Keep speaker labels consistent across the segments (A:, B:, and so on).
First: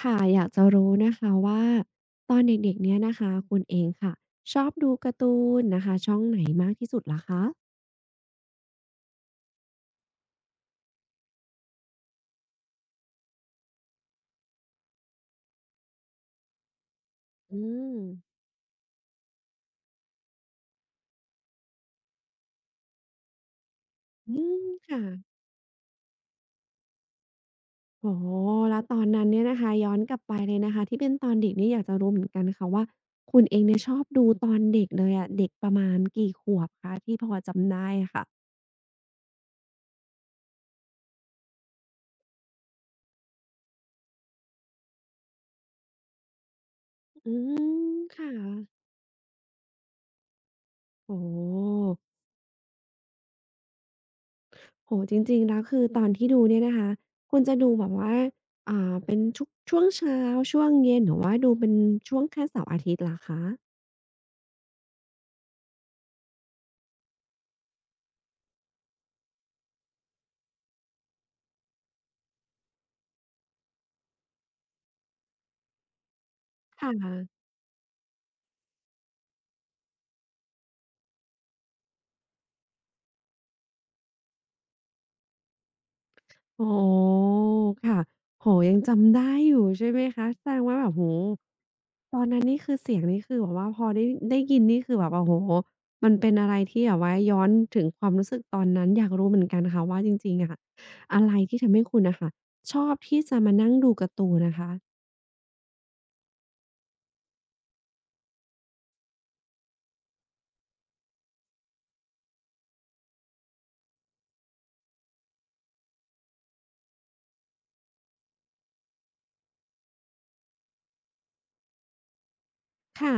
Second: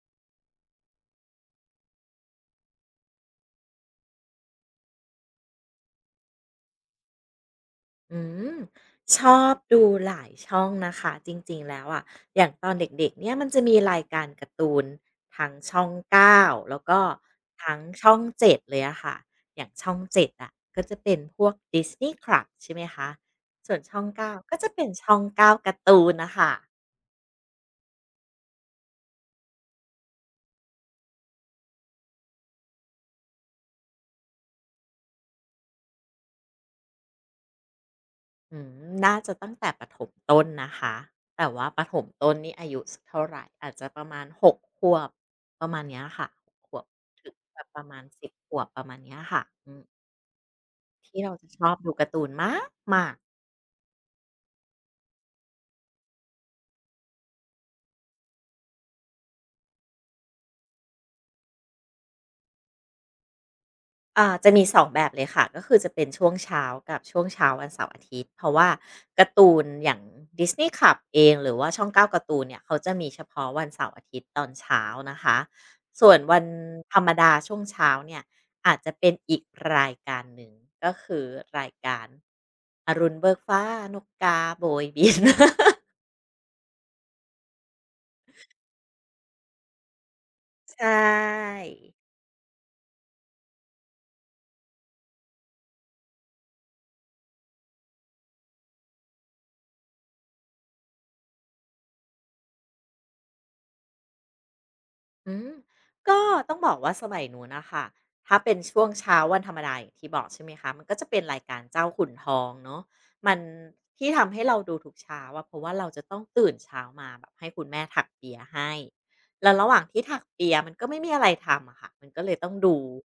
A: ค่ะอยากจะรู้นะคะว่าตอนเด็กๆเนี่ยนะคะคุณเองค่ะชอบดูการ์ตูนนะคะช่องไหนมากที่สุดลหคะ
B: อืมชอบดูหลายช่องนะคะจริงๆแล้วอะอย่างตอนเด็กๆเนี่ยมันจะมีรายการการ์ตูนทั้งช่อง9แล้วก็
A: อื
B: ทั้ง
A: ม
B: ช่อง7เลยอะค่ะอย่างช่อง7อะก็จะเป็นพวกดิสนีย์ครับใช่ไหมคะส่วนช่อง9
A: อื
B: กาก็
A: ม
B: จะเป็น
A: ค่ะ
B: ช่อง9กาการ์ตูนนะคะ
A: โอ้แล้วตอนนั้นเนี่ยนะคะย้อนกลับไปเลยนะคะที่เป็นตอนเด็กเนี่ยอยากจะรู้เหมือนกันค่ะว่าคุณเองเนี่ยชอบดูตอนเด็กเลยอะเด็กประมาณกี่ขวบคะที่พอจำได้อะค่ะ
B: อืมน่าจะตั้งแต่ประถมต้นนะคะ แต่ว่าประถมต้นนี่อายุสักเท่าไหร่ อาจจะประมาณ6ขวบประมาณเนี้ยค่ะหกขวบถึ
A: อื
B: งแบบประ
A: ม
B: มาณ
A: ค่ะ
B: 10ขวบประมาณเนี้ยค่ะ
A: โอ้
B: ที่
A: โฮ
B: เราจะชอบดูการ์ตูนมากมาก
A: โอ้โฮจริงๆแล้วคือตอนที่ดูเนี่ยนะคะคุณจะดูแบบว่าเป็นชุกช่วงเช้าช่วงเย็นหรือว่าดูเป็นช่วงแค่เสาร์อาทิตย์เหรอคะ
B: จะมีสองแบบเลยค่ะก็คือจะเป็นช่วงเช้ากับช่วงเช้าวันเสาร์อาทิตย์เพราะว่าการ์ตูนอย่าง Disney Club เองหรือว่าช่องเกาการ์ตูนเนี่ยเขาจะมีเฉพาะวันเสาร์อาทิตย์ตอนเช้านะคะส่วนวันธรรม
A: ค่ะ
B: ดาช่วงเช้าเนี่ยอาจจะเป็นอีกรายการหนึ่งก็คือรายการอรุณเบิกฟ้านกกาโบยบิน
A: อ๋อค่ะโอ้โฮยังจำได้อยู่ใช่ไหมคะแสดง ว่าแบบ
B: ใช่
A: โอ้โฮตอนนั้นนี่คือเสียงนี่คือแบบว่าพอได้ได้ยินนี่คือแบบว่าโอ้โฮมันเป็นอะไรที่แบบว่าย้อนถึงความรู้สึกตอนนั้นอยากรู้เหมือนกันค่ะว่าจริงๆอะอะไรที่ทำให้คุณน่ะค่ะชอบที่จะมานั่งดูการ์ตูนนะคะ
B: อืมก็ต้องบอกว่าสมัยนู้นนะค่ะถ้าเป็นช่วงเช้าวันธรรมดาอย่างที่บอกใช่ไหมคะมันก็จะเป็นรายการเจ้าขุนทองเนาะมันที่ทำให้เราดูทุกเช้าอะเพราะว่าเราจะต้องตื่นเช้ามาแบบให้คุณแม่ถักเปียให้แล้วระหว่างที่ถักเปียมันก็ไม่มีอะไรทำอะค่ะมันก็เลยต้องดู
A: ค่ะ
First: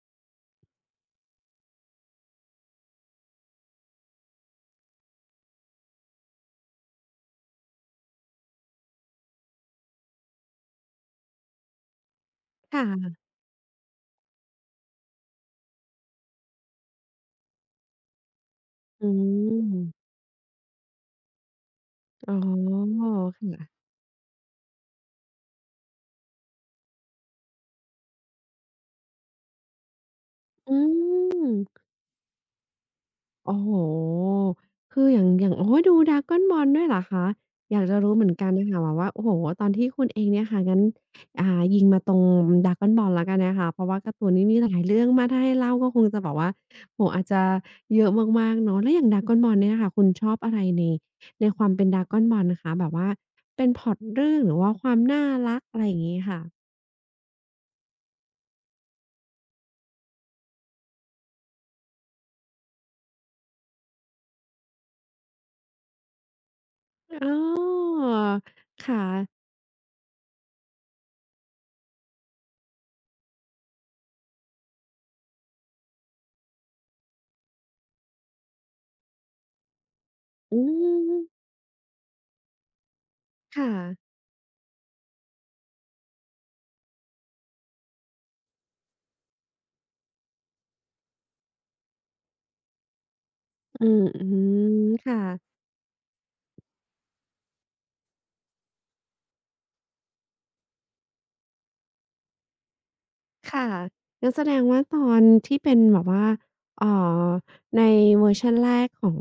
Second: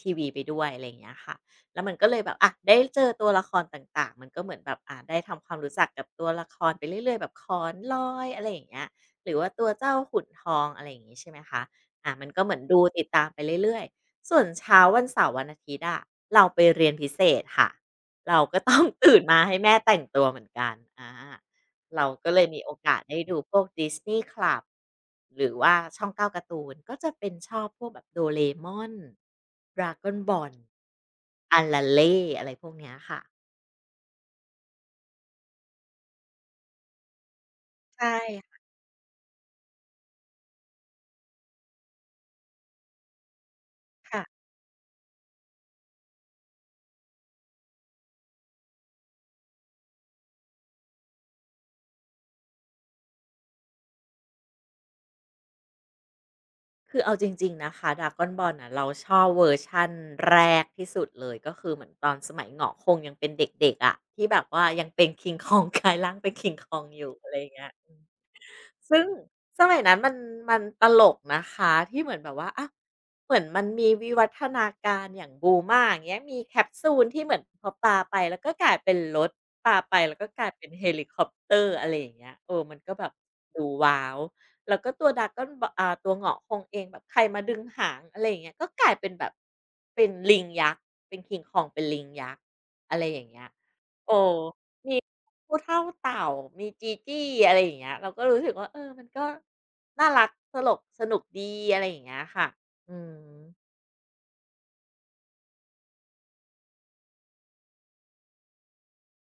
B: ทีวีไปด้วยอะไรอย่างเงี้ยค่ะแล้วมันก็เลยแบบอะได้เจอตัวละครต่างๆมันก็เหมือนแบบได้ทำความรู้จักกับตัวละครไปเรื่อยๆแบบขอนลอยอะไรอย่างเงี้ย หรือว่าตัวเจ้าขุนทองอะไรอย่างงี้ใช่ไหมคะอามันก็เหมือนดูติด
A: ค่ะ
B: ตามไปเรื่อยๆส่วนเช้าวันเสาร์วันอาทิตย์อะเราไปเรียนพิเศษค่ะ เราก็ต้อง
A: อื
B: ตื่นมาให้แม่แต่ง
A: ม
B: ตัวเหมือนกันอาเราก็
A: อ๋
B: เลยมีโอ
A: อ
B: กาสได้ดูพวก
A: ค่ะ
B: Disney Club หรือว่าช่อง9กาการ์ตูนก็จะเป็นชอบพวกแบบ Doraemon Dragon Ball
A: อืม
B: Ararelle อะไรพวกเนี้ยค่ะ
A: โอ้โฮคืออย่างอย่างโอ้โฮดู Dragon Ball ด้วยเหรอคะอยากจะ
B: ใช่
A: รู้เหมือนกันน่ะค่ะแบบว่าโอ้โฮตอนที่คุณเองเนี่ยค่ะงั้นอ่ายิงมาตรง Dragon Ball แล้วกันนะคะเพราะว่าการ์ตูน
B: ค่ะ
A: นี้มีหลายเรื่องมากถ้าให้เล่าก็คงจะแบบว่าโอ้โฮอาจจะเยอะมากๆเนาะแล้วอย่าง Dragon Ball เนี่ยค่ะคุณชอบอะไรในในความเป็น Dragon Ball นะคะแบบว่าเป็นพล็อตเรื่องหรือว่าความน่ารักอะไรอย่างงี้ค่ะ
B: คือเอาจริงๆนะคะ Dragon Ball น่ะเราชอบเวอร์ชันแรกที่สุดเลยก็คือเหมือนตอนสมัยเหงาะคงยังเป็นเด็กๆอะที่แบบว่ายังเป็น King Kong กลายร่างเป็น King Kong อยู่
A: อ๋
B: อะไรอย่างเงี้ย
A: อ
B: ซึ่ง
A: ค่ะ
B: สมัยนั้นมันตลกนะคะที่เหมือนแบบว่าอะเหมือนมันมีวิวัฒนาการอย่าง b u l า a อย่างเงี้ยมีแคปซูลที่เหมือนพอปาไปแล้วก็กลายเป็นรถปาไปแล้วก็กลาย
A: อื
B: เป็นเฮลิค
A: ม
B: อปเตอร์อะไรอย่างเงี้ยเออมันก็แบบดู
A: ค่ะ
B: ว้าวแล้วก็ตัวดาก g ตัวเหงาะคงเองแบบใครมาดึงหางอะไรอย่างเงี้ยก็กลายเป็นแบบเป็นลิงยักษ์เป็นคิงคองเป็นลิงยักษ์อะไรอย่างเงี้ย
A: อืม
B: โอ้
A: อืม
B: มี
A: ค่ะ
B: ผู้เฒ่าเต่ามีจีจี้อะไรอย่างเงี้ยเราก็รู้สึกว่าเออมันก็น่ารักตลกสนุกดีอะไรอย่างเงี้ยค่ะอืม
A: ค่ะงั้นแสดงว่าตอนที่เป็นแบบว่าเอ่อในเวอร์ชันแรกของ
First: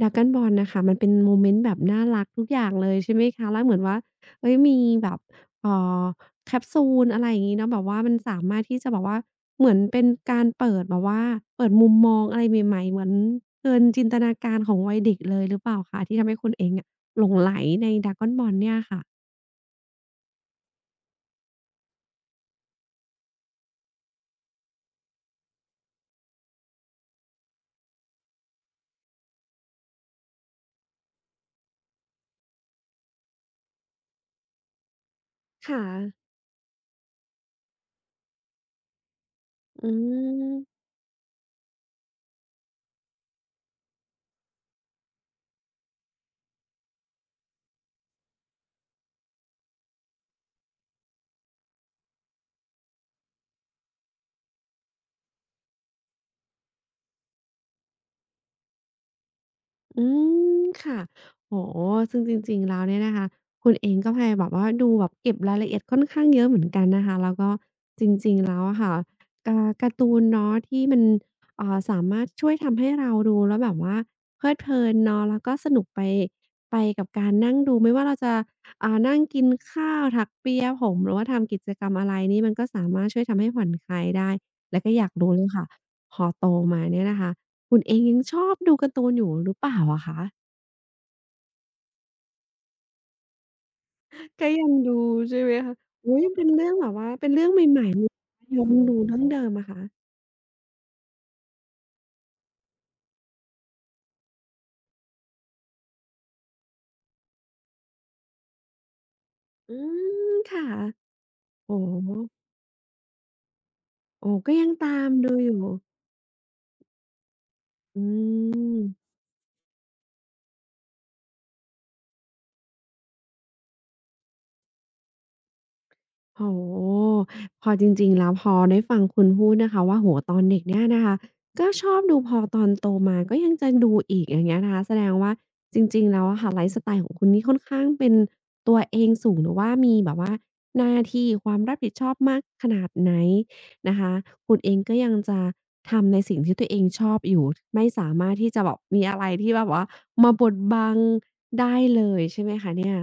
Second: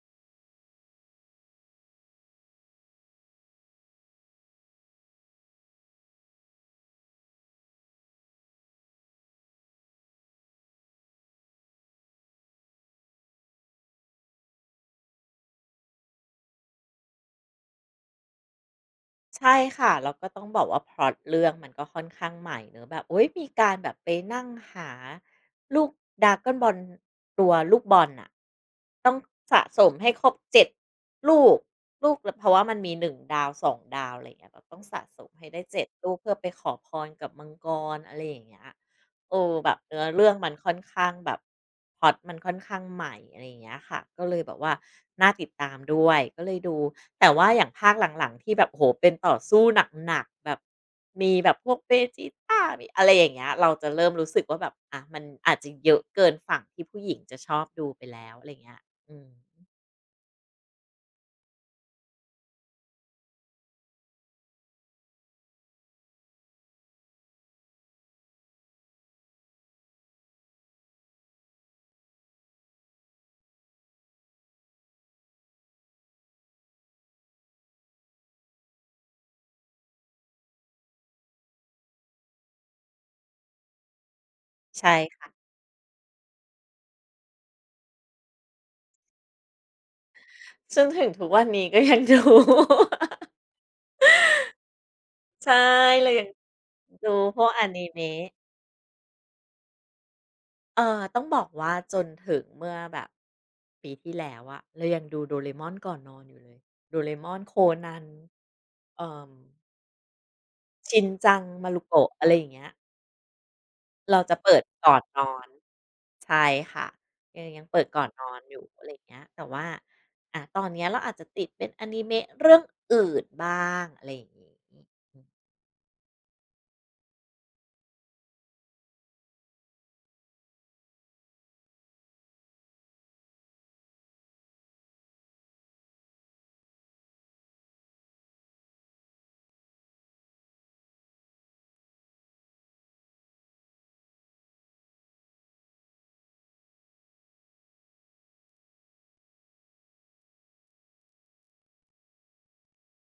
A: Dragon Ball น่ะค่ะมันเป็นโมเมนต์แบบน่ารักทุกอย่างเลยใช่ไหมคะ แล้วเหมือนว่าเฮ้ยมีแบบเอ่อแคปซูลอะไรอย่างงี้เนาะแบบว่ามันสามารถที่จะแบบว่าเหมือนเป็นการเปิดแบบว่าเปิดมุมมองอะไรใหม่ๆเหมือนเกินจินตนาการของวัยเด็กเลยหรือเปล่าคะที่ทำให้คุณเองอะหลงใหลใน Dragon Ball เนี่ยค่ะ
B: ใช่ค่ะแล้วก็ต้องบอกว่าพล็อตเรื่องมันก็ค่อนข้างใหม่เนอะแบบอุ๊ยมีการแบบไปนั่งหาลูก Dragon Ball ตัวลูกบอลน่ะต้องสะสมให้ครบ7ลูกลูกลเพราะว่ามันมี1ดาวสองดาวอะไรอย่างเงี้ยเราต้องสะสมให้ได้
A: ค่ะ
B: 7ลูกเพื่อไปขอพรกับมังกรอะไรอย่างเงี้ย เออแบบ
A: อื
B: เนื้อเรื่องมันค่อน
A: ม
B: ข้างแบบพล็อตมันค่อนข้างใหม่อะไรอย่างเงี้ยค่ะก็เลยแบบว่าน่าติดตามด้วยก็เลยดูแต่ว่าอย่างภาคหลังๆที่แบบโอ้โหเป็นต่อสู้หนักๆแบบมีแบบพวกเบจิต้ามีอะไรอย่างเงี้ยเราจะเริ่มรู้สึกว่าแบบอะมันอาจจะเยอะเกินฝั่งที่ผู้หญิงจะชอบดูไปแล้วอะไร่เงี้ยอืม
A: อืมค่ะโอ้โฮซึ่งจริงๆแล้วเนี่ยนะคะคุณเองก็พยายามแบบว่าดูแบบเก็บรายละเอียดค่อนข้างเยอะเหมือนกันนะคะแล้วก็จริงๆแล้วอะค่ะกาการ์ตูนเนาะที่มันสามารถช่วยทำให้เราดูแล้วแบบว่าเพลิดเพลินเนาะแล้วก็สนุกไปไปกับการนั่งดูไม่ว่าเราจะนั่งกินข้าวถักเปียผมหรือว่าทำกิจกรรมอะไรนี่มันก็สามารถช่วยทำให้ผ่อนคลายได้แล้ว
B: ใช่
A: ก็อยากรู้เล
B: ค่ะ
A: ยค่ะพอโตมาเนี่ยนะคะ คุณเองยังชอบดูการ์ตูนอยู่หรือเปล่าอะคะ
B: จนถึงทุกวันนี้ก็ยังดู
A: ก็ยังดูใช่ไหม
B: ใช่
A: คะ
B: เลย
A: อุ๊
B: ยั
A: ย
B: ง
A: เป็นเรื่องแบบว่า
B: ดู
A: เป็น
B: พ
A: เรื่
B: ว
A: อ
B: ก
A: ง
B: อ
A: ให
B: นิ
A: ม่ๆเลย
B: เมะ
A: ย้อนดูเรื่องเดิมอะคะ
B: เออต้องบอกว่าจนถึงเมื่อแบบปีที่แล้วอะเรายังดูโดเรมอนก่อนนอนอยู่เลยโดเรมอนโคนันเอ่อ
A: อืมค่ะ
B: ชินจังมา
A: โอ้
B: รุโกะ
A: โฮ
B: อะไรอย่างเงี้ยเรา
A: โอ้
B: จะ
A: ก็
B: เปิด
A: ยัง
B: ก่อ
A: ตา
B: น
A: ม
B: น
A: ดู
B: อน
A: อยู่
B: ใช่ค่ะยังยังเปิด
A: อื
B: ก่อนนอนอยู่อะไรอย่าง
A: ม
B: เงี้ยแต่ว่าตอนเนี้ยเราอาจจะติดเป็นอนิเมะเรื่องอื่นบ้างอะไรอย่างงี้
A: โอ้โฮพอจริงๆแล้วพอได้ฟังคุณพูดนะคะว่าโอ้โฮตอนเด็กเนี่ยนะคะก็ชอบดูพอตอนโตมาก็ยังจะดูอีกอย่างเงี้ยนะคะแสดงว่าจริงๆแล้วอะค่ะไลฟ์สไตล์ของคุณนี่ค่อนข้างเป็นตัวเองสูงหรือว่ามีแบบว่าหน้าที่ความรับผิดชอบมากขนาดไหนนะคะคุณเองก็ยังจะทำในสิ่งที่ตัวเองชอบอยู่ไม่สามารถที่จะแบบมีอะไรที่แบบว่ามาบดบังได้เลยใช่ไหมคะเนี่ย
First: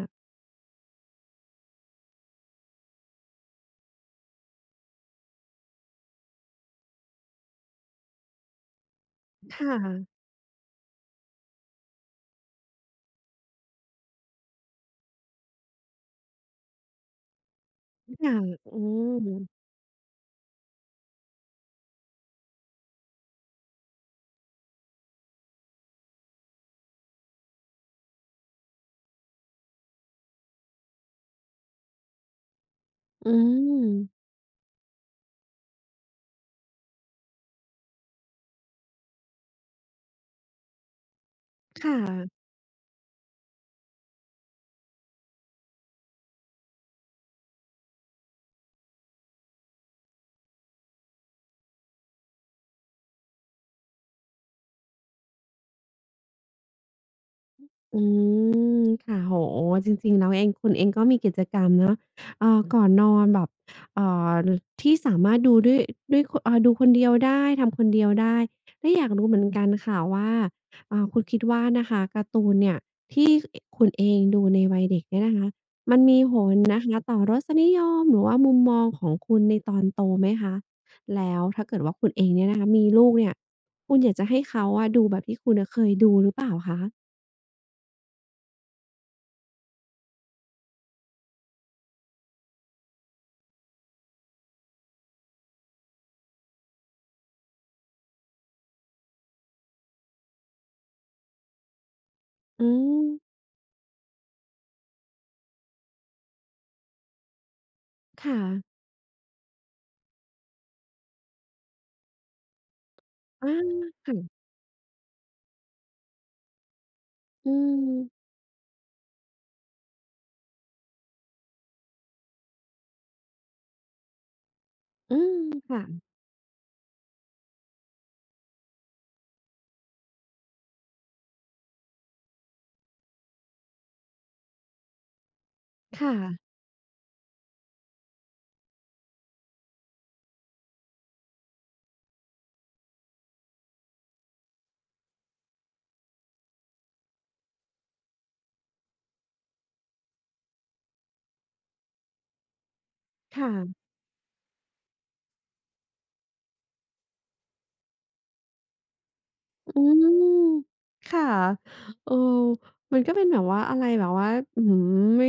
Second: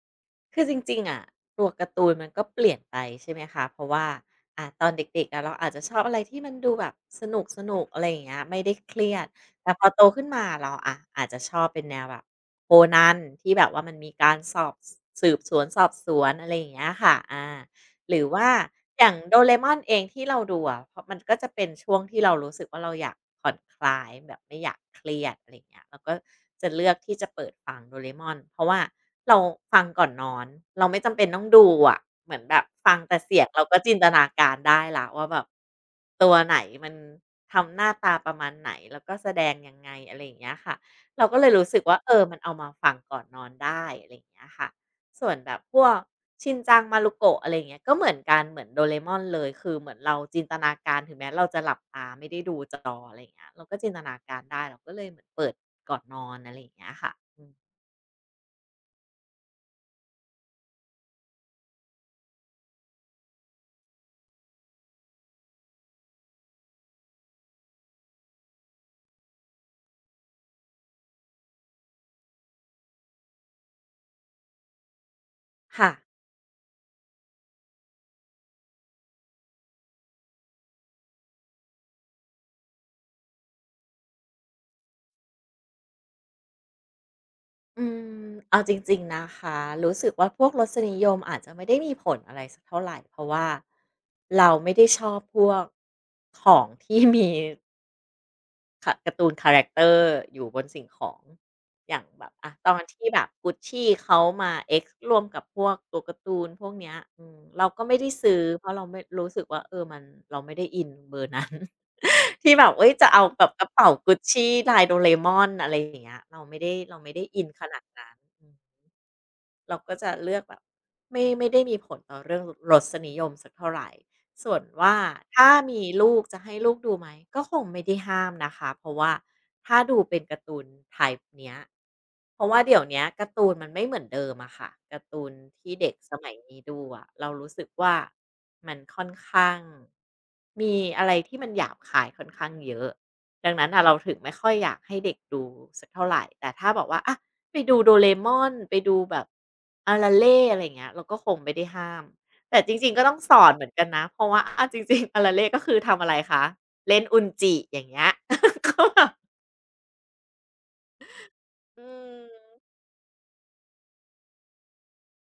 B: คือจริงๆอะตัวการ์ตูนมันก็เปลี่ยนไปใช่ไหมคะ เพราะว่าตอนเด็กๆอะเราอาจจะชอบอะไรที่มันดูแบบสนุกๆอะไรอย่างเงี้ยไม่ได้เครียด
A: ค่
B: แต่พอโต
A: ะ
B: ขึ้นมาเราอะอาจจะชอบเป็นแนวแบบ Conan ที่แบบว่ามันมีการสอบสืบสวนสอบสวนอะไรอย่างเงี้ยค่ะหรือ
A: ค่ะ
B: ว่า
A: อื
B: อย่าง
A: ม
B: โดเรมอนเองที่เราดูอะเพราะมันก็จะเป็นช่วงที่เรารู้สึกว่าเราอยากผ่อนคลายแบบไม่อยากเครียดอะไรอย่างเงี้ยเราก็จะเลือกที่จะเปิดฟังโดเรมอนเพราะว่าเราฟังก่อนนอนเราไม่จำเป็นต้องดูอะเหมือนแบบฟังแต่
A: อื
B: เสียงเราก็จินต
A: ม
B: นาการได้แล้วว่าแบบตัวไหนมันทำหน้าตาประมาณไหนแล้วก็แสดงยังไงอะไรอย่างเงี้ยค่ะเราก็เลยรู้สึก
A: ค่
B: ว่าเออมัน
A: ะ
B: เอามาฟังก่อนนอนได้อะไรอย่างเงี้ยค่ะ ส่วนแบบพวกชินจังมารุโกะอะไรอย่างเงี้ยก็เหมือนกันเหมือนโดเรม่อนเลยคือเหมือนเราจินตนาการถึงแม้เราจะหลับตาไม่ได้ดูจออะไรอย่างเงี้ยเราก็จินตนาการได้เราก็เลยเหมือนเปิดก่อนนอนอะไรอย่างเงี้ยค่ะอืม
A: อืมค่ะโอ้โฮจริงๆแล้วเองคุณเองก็มีกิจกรรมเนาะก่อนนอนแบบเอ่อที่สามารถดูด้วยด้วยคเอ่อดูคนเดียวได้ทำคนเดียวได้แล้วอยากรู้เหมือนกันค่ะว่าคุณคิดว่านะคะการ์ตูนเนี่ยที่อคุณเองดูในวัยเด็กเนี่ยนะคะ
B: ค่ะ
A: มันมีผลนะคะต่อรสนิยมหรือว่ามุมมองของคุณในตอนโตไหมคะแล้วถ้าเกิดว่าคุณเองเนี่ยนะคะมีลูกเนี่ยคุณอยากจะให้เขาอะดูแบบที่คุณอะเคยดูหรือเปล่าคะ
B: อืเอาจริงๆนะคะรู้สึกว่าพวกรสนิยมอาจจะไม่ได้มีผลอะไรสักเท่าไรเพราะว่าเราไม่ได้ชอบพวกของที่มี ค่ะการ์ตูนคาแรคเตอร์อยู่บนสิ่งของอย่างแบบอ่ะ
A: อื
B: ตอนที่แบบ
A: ม
B: กุชชี่เขามา X ร่วมกับพวกตัวการ์ตูนพวกเนี้ยอืมเราก็ไม่ได้ซื้
A: ค่ะ
B: อเพราะเราไม่รู้สึกว่าเออมันเราไม่ได้อินเบอร์นั้น ที่แบบเอ้ยจะเอาแบบ
A: อา
B: กระเป๋ากุช
A: ค่ะ
B: ชี่ลายโดเรมอนอะไรอย่างเงี้ยเราไม่ได้เราไม่ได้อิน
A: อื
B: ขนาดนั้น
A: ม
B: เราก็จะเลือกแบบไม่ได้มีผลต่อเรื่องรสนิยมสักเท่าไหรส่วนว่า
A: อืม
B: ถ้า
A: ค่ะ
B: มีลูกจะให้ลูกดูไหมก็คงไม่ได้ห้ามนะคะเพราะว่าถ้าดูเป็นการ์ตูน type เนี้ยเพราะว่าเดี๋ยวเนี้ยการ์ตูนมันไม่เหมือนเดิมอะค่ะการ์ตูนที่เด็กส
A: ค่ะ
B: มัยนี้ดูอะเรารู้สึกว่ามันค่อนข้างมีอะไรที่มันหยาบคายค่อนข้างเยอะดังนั้นนะเราถึงไม่ค่อยอยากให้เด็กดูสักเท่าไหรแต่ถ้าบอกว่าอะ ไปดูโดเรมอนไปดูแบบอาราเล่อะไรอย่างเงี้ยเราก็คงไม่ได้ห้ามแต่จริงๆก็ต้องสอนเหมือน
A: ค่ะ
B: กันนะเพราะว่าอาจริงๆ อาราเล่ก็คือทำอะไรคะเล่นอุนจิอย่างเงี้ย ก็แบบ
A: อืมค่ะ
B: อื
A: เออ
B: ม
A: มันก็เป็นแบบว่าอะไรแบบว่าอื้อฮือไม่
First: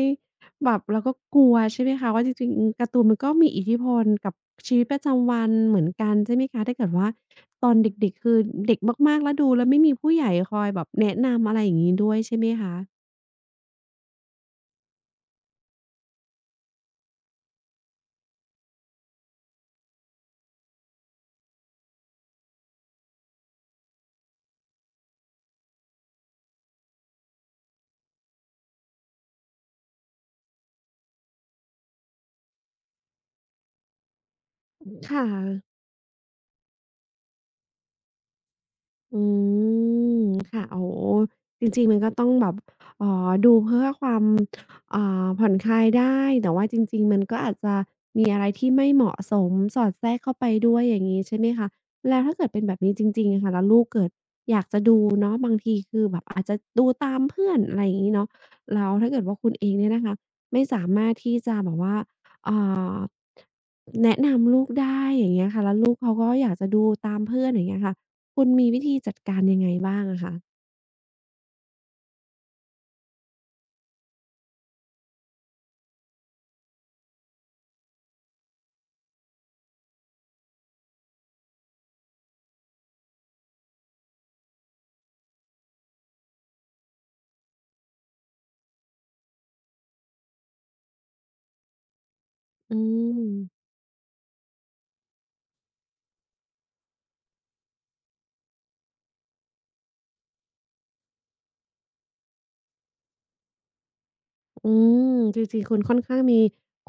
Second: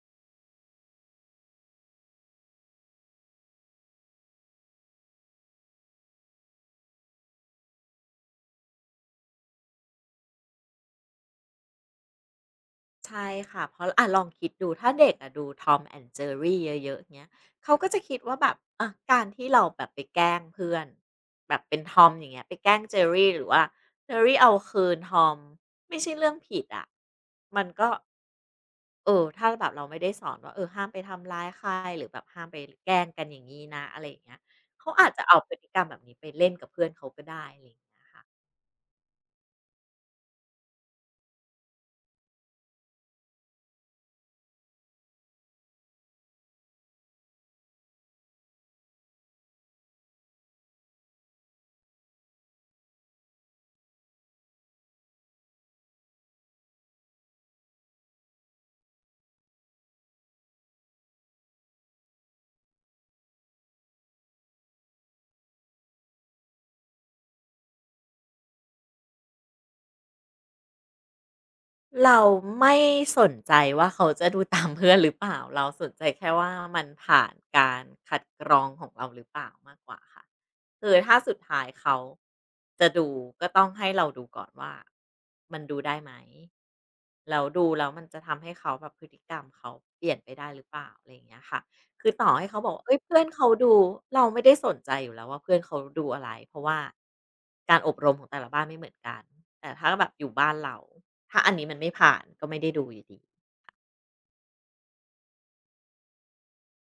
A: แบบเราก็กลัวใช่ไหมคะ ว่าจริงๆการ์ตูนมันก็มีอิทธิพลกับชีวิตประจำวันเหมือนกันใช่ไหมคะถ้าเกิดว่าตอนเด็กๆ คือเด็กมากๆ แล้วดูแล้วไม่มีผู้ใหญ่คอยแบบแนะนำอะไรอย่างงี้ด้วยใช่ไหมคะ
B: ใช่ค่ะเพราะอ่ะลองคิดดูถ้าเด็กอะดู Tom and Jerry เยอะๆเงี้ยเขาก็จะคิดว่าแบบอะการที่เราแบบไปแกล้งเพื่อนแบบเป็นทอมอย่างเงี้ยไปแกล้งเจอรี่หรือว่าเจอรี่เอาคืนทอมไม่ใช่เรื่องผิดอะมันก็เออถ้าแบบเราไม่ได้สอนว่าเออห้ามไปทำร้ายใครหรือแบบห้ามไปแกล้งกันอย่างนี้นะอะไรอย่างเงี้ยเขาอาจ
A: ค่
B: จะเอาพฤติ
A: ะ
B: กรรมแบบนี้ไปเล่นกับเพื่อนเขาก็ได้
A: อืมค่ะโอ้โฮจริงๆมันก็ต้องแบบดูเพื่อความผ่อนคลายได้แต่ว่าจริงๆมันก็อาจจะมีอะไรที่ไม่เหมาะสมสอดแทรกเข้าไปด้วยอย่างงี้ใช่ไหมคะแล้วถ้าเกิดเป็นแบบนี้จริงๆอะค่ะแล้วลูกเกิดอยากจะดูเนาะบางทีคือแบบอาจจะดูตามเพื่อนอะไรอย่างงี้เนาะแล้วถ้าเกิดว่าคุณเองเนี่ยนะคะไม่สามารถที่จะแบบว่าอ่าแนะนำลูกได้อย่างเงี้ยค่ะแล้วลูกเขาก็อยากจะดูตามเพื่อนอย่างเงี้ยค่ะ คุณมีวิธีจัดการยังไงบ้างอะคะ
B: เราไม่สนใจว่าเขาจะดูตามเพื่อนหรือเปล่าเราสนใจแค่ว่ามันผ่านการคัดกรองของเราหรือเปล่ามากกว่าค่ะคือถ้าสุดท้ายเขาจะดูก็ต้องให้เราดูก่อนว่ามันดูได้ไหมแล้วดูแล้วมันจะทำให้เขาแบบพฤติกรรมเขาเปลี่ยนไปได้หรือเปล่าอะไรอย่างเงี้ยค่ะคือต่อให้เขาบอก
A: อื
B: ว่าเอ้ยเพื่
A: ม
B: อนเขาดูเราไม่ได้สนใจอยู่แล้วว่าเพื่อนเขาดูอะไรเพราะว่าการอบรมของแต่ละบ้านไม่เหมือนกันแต่ถ้าแบบอยู่บ้านเรา ถ้าอันนี้มันไม่ผ่านก็ไม่ได้ดูอยู่ดี
A: อืมจริงๆคุณค่อนข้างมี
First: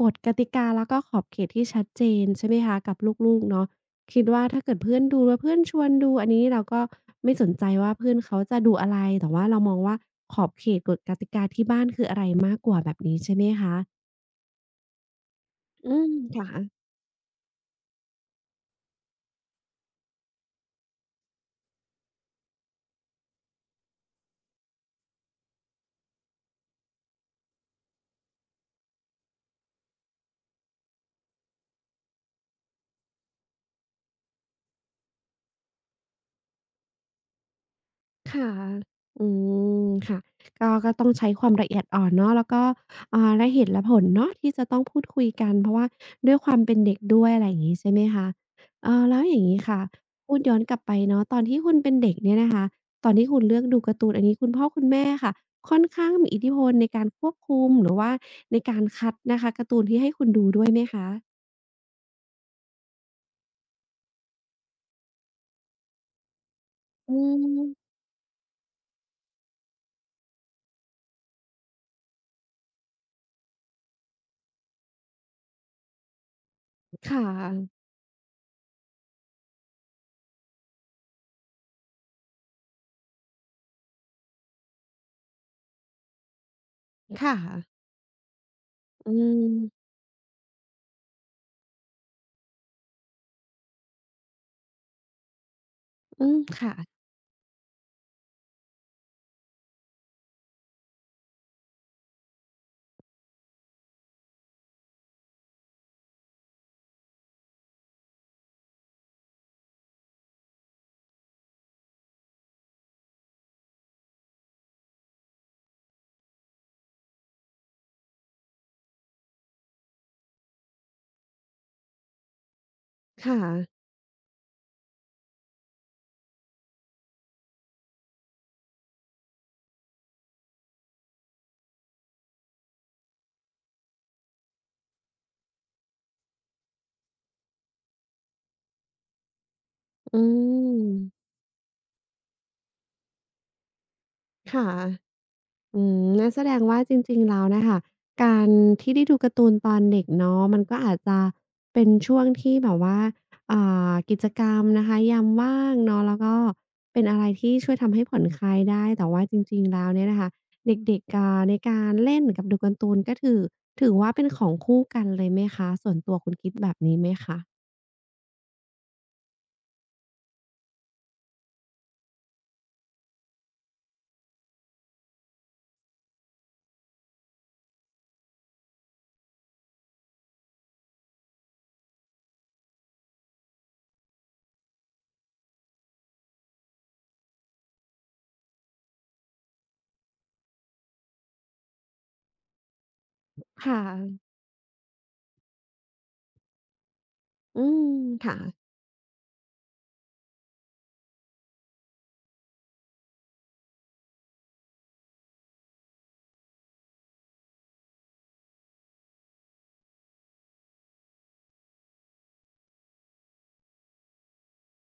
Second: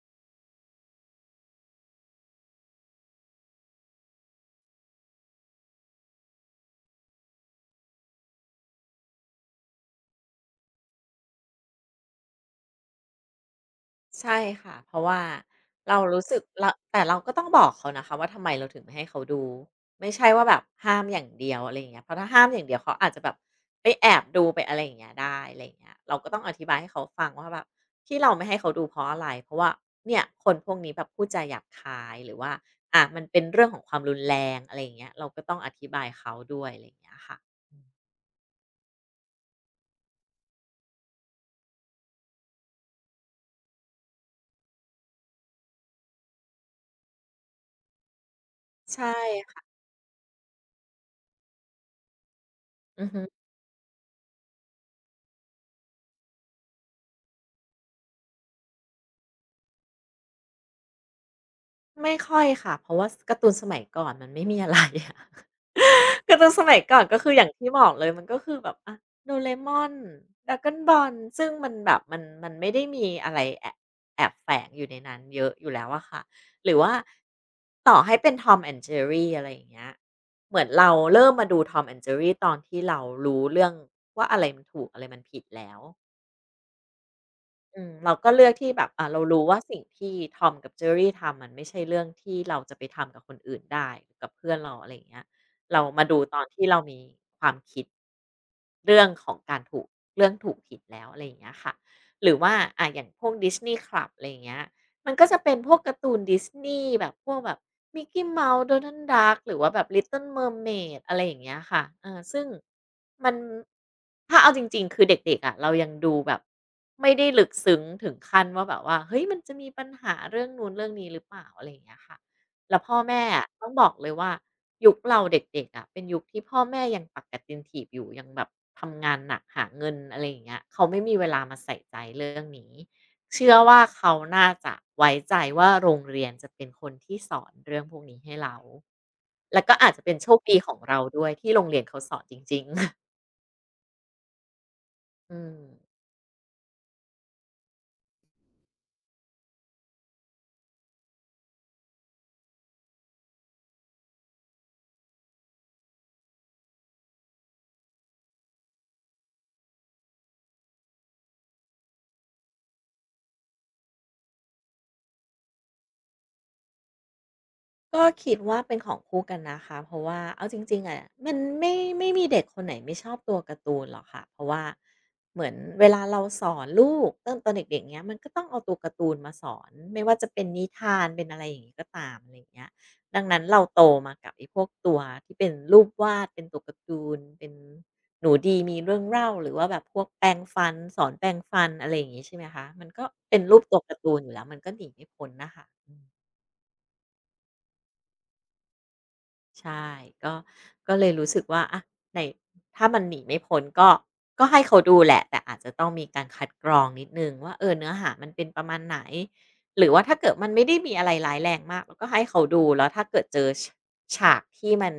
A: กฎกติกาแล้วก็ขอบเขตที่ชัดเจนใช่ไหมคะกับลูกๆเนาะคิดว่าถ้าเกิดเพื่อนดูแล้วเพื่อนชวนดูอันนี้เราก็ไม่สนใจว่าเพื่อนเขาจะดูอะไรแต่ว่าเรามองว่าขอบเขตกฎกติกาที่บ้านคืออะไรมากกว่าแบบนี้ใช่ไหมคะ
B: ใช่ค่ะเพราะว่า
A: อื
B: เรา
A: ม
B: รู้สึก
A: ค่ะ
B: เราแต่เราก็ต้องบอกเขานะคะว่าทำไมเราถึงไม่ให้เขาดูไม่ใช่ว่าแบบห้ามอย่างเดียวอะไรอย่างเงี้ยเพราะถ้าห้ามอย่างเดียวเขาอาจจะแบบไปแอบดูไปอะไรอย่างเงี้ยได้อะไรอย่างเงี้ยเราก็ต้องอธิบายให้เขาฟังว่าแบบที่เราไม่ให้เขาดูเพราะอะไรเพราะว่าเนี่ยคนพวกนี้แบบพูดจาหยาบคายหรือว่าอ่ะมันเป็นเรื่องของความรุนแรงอะไรอย่างเงี้ยเราก็ต้องอธิบายเขาด้วยอะไรอย่างเงี้ยค่ะ
A: ค่ะอืมค่ะก็ต้องใช้ความละเอียดอ่อนเนาะแล้วก็และเหตุและผลเนาะที่จะต้องพูดคุยกันเพราะว่าด้วยความเป็นเด็กด้วยอะไรอย่างงี้ใช่ไหมคะ
B: ใช่
A: แล้วอย่างงี้
B: ค่ะ
A: ค่ะพูดย้อนกลับไปเนาะตอนที่คุณเป็นเด็กเนี่ยนะคะ
B: อื
A: ต
B: อ
A: อน
B: ฮึ
A: ที่คุณเลือกดูการ์ตูนอันนี้คุณพ่อคุณแม่ค่ะ ค่อนข้างมีอิทธิพลในการควบคุมหรือว่าในการคัดนะคะการ์ตูนที่ให้คุณดูด้วยไหมคะ
B: ไม่ค่อยค่ะเพราะว่าสการ์ตูนสมัยก่อนมันไม่มีอะไรอะ การ์ตูนสมัยก่อน
A: อื
B: ก็คืออย่างที่บอ
A: ม
B: กเลยมันก็คือแบบอะDoraemon Dragon Ball ซึ่งมันแบบมันไม่ได้มีอะไรแอบแฝงอยู่ในนั้นเยอะอยู่แล้วอะค่ะหรือว่า
A: ค่ะ
B: ต่อให้เป็น Tom and Jerry อะไรอย่างเงี้ยเหมือนเราเริ่มมาดู Tom and Jerry ตอนที่เรารู้เรื่องว่าอะไรมันถูกอะไรมันผิดแล้ว
A: ค่ะ
B: อืมเราก็เลือกที่แบบ
A: อื
B: เรารู้ว่าสิ่ง
A: ม
B: ที่ทอมกับ j e รรี่ทำมันไม่ใช่เรื่องที่เราจะไปทำกับคนอื่นได้กับเพื่อนเราอะไรอย่างเงี้ยเรามาดู
A: อื
B: ต
A: ม
B: อนที่
A: ค่ะ
B: เรามีความคิดเรื่องของการถูกเรื่องถูกผิดแล้วอะไรอย่างเงี้ยค่ะหรือว่าอย่างพวก Disney Club อะไรอย่างเงี้ย มันก็จะเป็นพวกการ์ตูนดิสนีย์แบบพวกแบบมิ c กี้ m o u โดนันด์ด d u c กหรือว่าแบบ Little Mermaid อะไรอย่างเงี้ยค่ะเออซึ่งมันถ้าเอาจริงๆคือเด็กๆอะะเรายังดูแบบไม่ได้ลึกซึ้งถึงขั้นว่าแบบว่าเฮ้ยมันจะมีปัญหาเรื่องนู้นเรื่องนี้หรือเปล่าอะไรอย่างเงี้ยค่ะแล้วพ่อแม่
A: ค่ะ
B: อะต้องบอกเลยว่ายุคเราเด็กๆอะะเป็นยุคที่พ่อแม่ยังปักกัดตินถีบอยู่ยังแบบทำงานหนักหาเงินอะไรอย่างเงี้ยเขาไม่มีเวลามาใส่ใจเรื่องนี้ เชื่อว่าเขาน่าจะไว้ใจว่าโรงเรียนจะเป็นคนที่สอนเรื่องพวกนี้ให้เรา แล้วก็อาจจะเป็น
A: อื
B: โชคดีของเรา
A: ม
B: ด้วยที่โรงเรียนเขาสอนจริงๆ
A: ค่ะ
B: อืม
A: อืมงั้นแสดงว่าจริงๆแล้วน่ะค่ะการที่ได้ดูการ์ตูนตอนเด็กเนาะมันก็อาจจะเป็นช่วงที่แบบว่าอ่กิจกรรมนะคะยามว่างเนาะแล้วก็เป็นอะไรที่ช่วยทำให้ผ่อนคลายได้แต่ว่าจริงๆแล้วเนี่ยนะคะเด็กๆในการเล่นกับดูการ์ตูนก็ถือว่าเป็นของคู่กันเลยไหมคะ ส่วนตัวคุณคิดแบบนี้ไหมคะ
B: ก็คิดว่าเป็นของคู่กันนะคะเพราะว่าเอาจริงๆอะมันไม่มีเด็กคนไหนไม่ชอบตัวการ์ตูนหรอกค่ะเพราะว่าเหมือนเวลาเราสอนลูกตั้งตอนเด็กๆเงี้ยมันก็ต้องเอาตัวการ์ตูนมาสอนไม่ว่าจะเป็นนิทานเป็นอะไรอย่างงี้ก็ตามอะไรอย่างเงี้ยดังนั้นเราโตมากับไอ้พวกตัวที่เป็นรูปวาดเป็นตัวการ์ตูนเป็นหนูดีมีเรื่องเล่าหรือว่าแบบพวกแปรงฟันสอนแปรงฟันอะไรอย่างงี้ใช่ไหมคะมันก็เป็นรูป
A: ค
B: ตัวการ์ตูน
A: ่ะ
B: อยู่แล้วมันก็หนีไม่พ้นนะคะ
A: อืมค่ะ
B: ใช่ก็ก็เลยรู้สึกว่าอะในถ้ามันหนีไม่พ้นก็ให้เขาดูแหละแต่อาจจะต้องมีการคัดกรองนิดหนึ่งว่าเออเนื้อหามันเป็นประมาณไหนหรือว่าถ้าเกิดมันไม่ได้มีอะไรร้ายแรงมากเราก็ให้เขาดูแล้วถ้าเกิดเจอฉากที่มัน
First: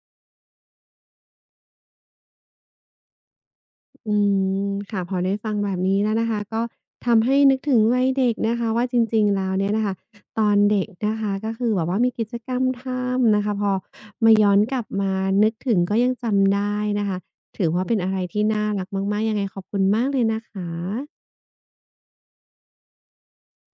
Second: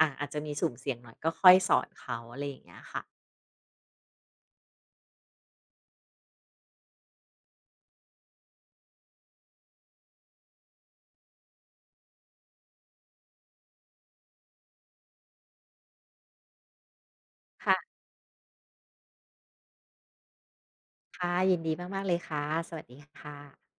B: อาจจะมีสุ่มเสี่ยงหน่อยก็ค่อยสอนเขาอะไรอย่างเงี้ยค่ะ
A: อืมค่ะพอได้ฟังแบบนี้แล้วนะคะก็ทำให้นึกถึงวัยเด็กนะคะว่าจริงๆแล้วเนี่ยนะคะตอนเด็กนะคะก็คือแบบว่ามีกิจกรรมทำนะคะพอมาย้อนกลับมานึกถึงก็ยังจำได้นะคะถือว่า
B: ค่ะ
A: เป็นอะไรที่น่ารักมากๆยังไงขอบคุณมากเลยนะคะ
B: ค่ะยินดีมากๆเลยค่ะสวัสดีค่ะ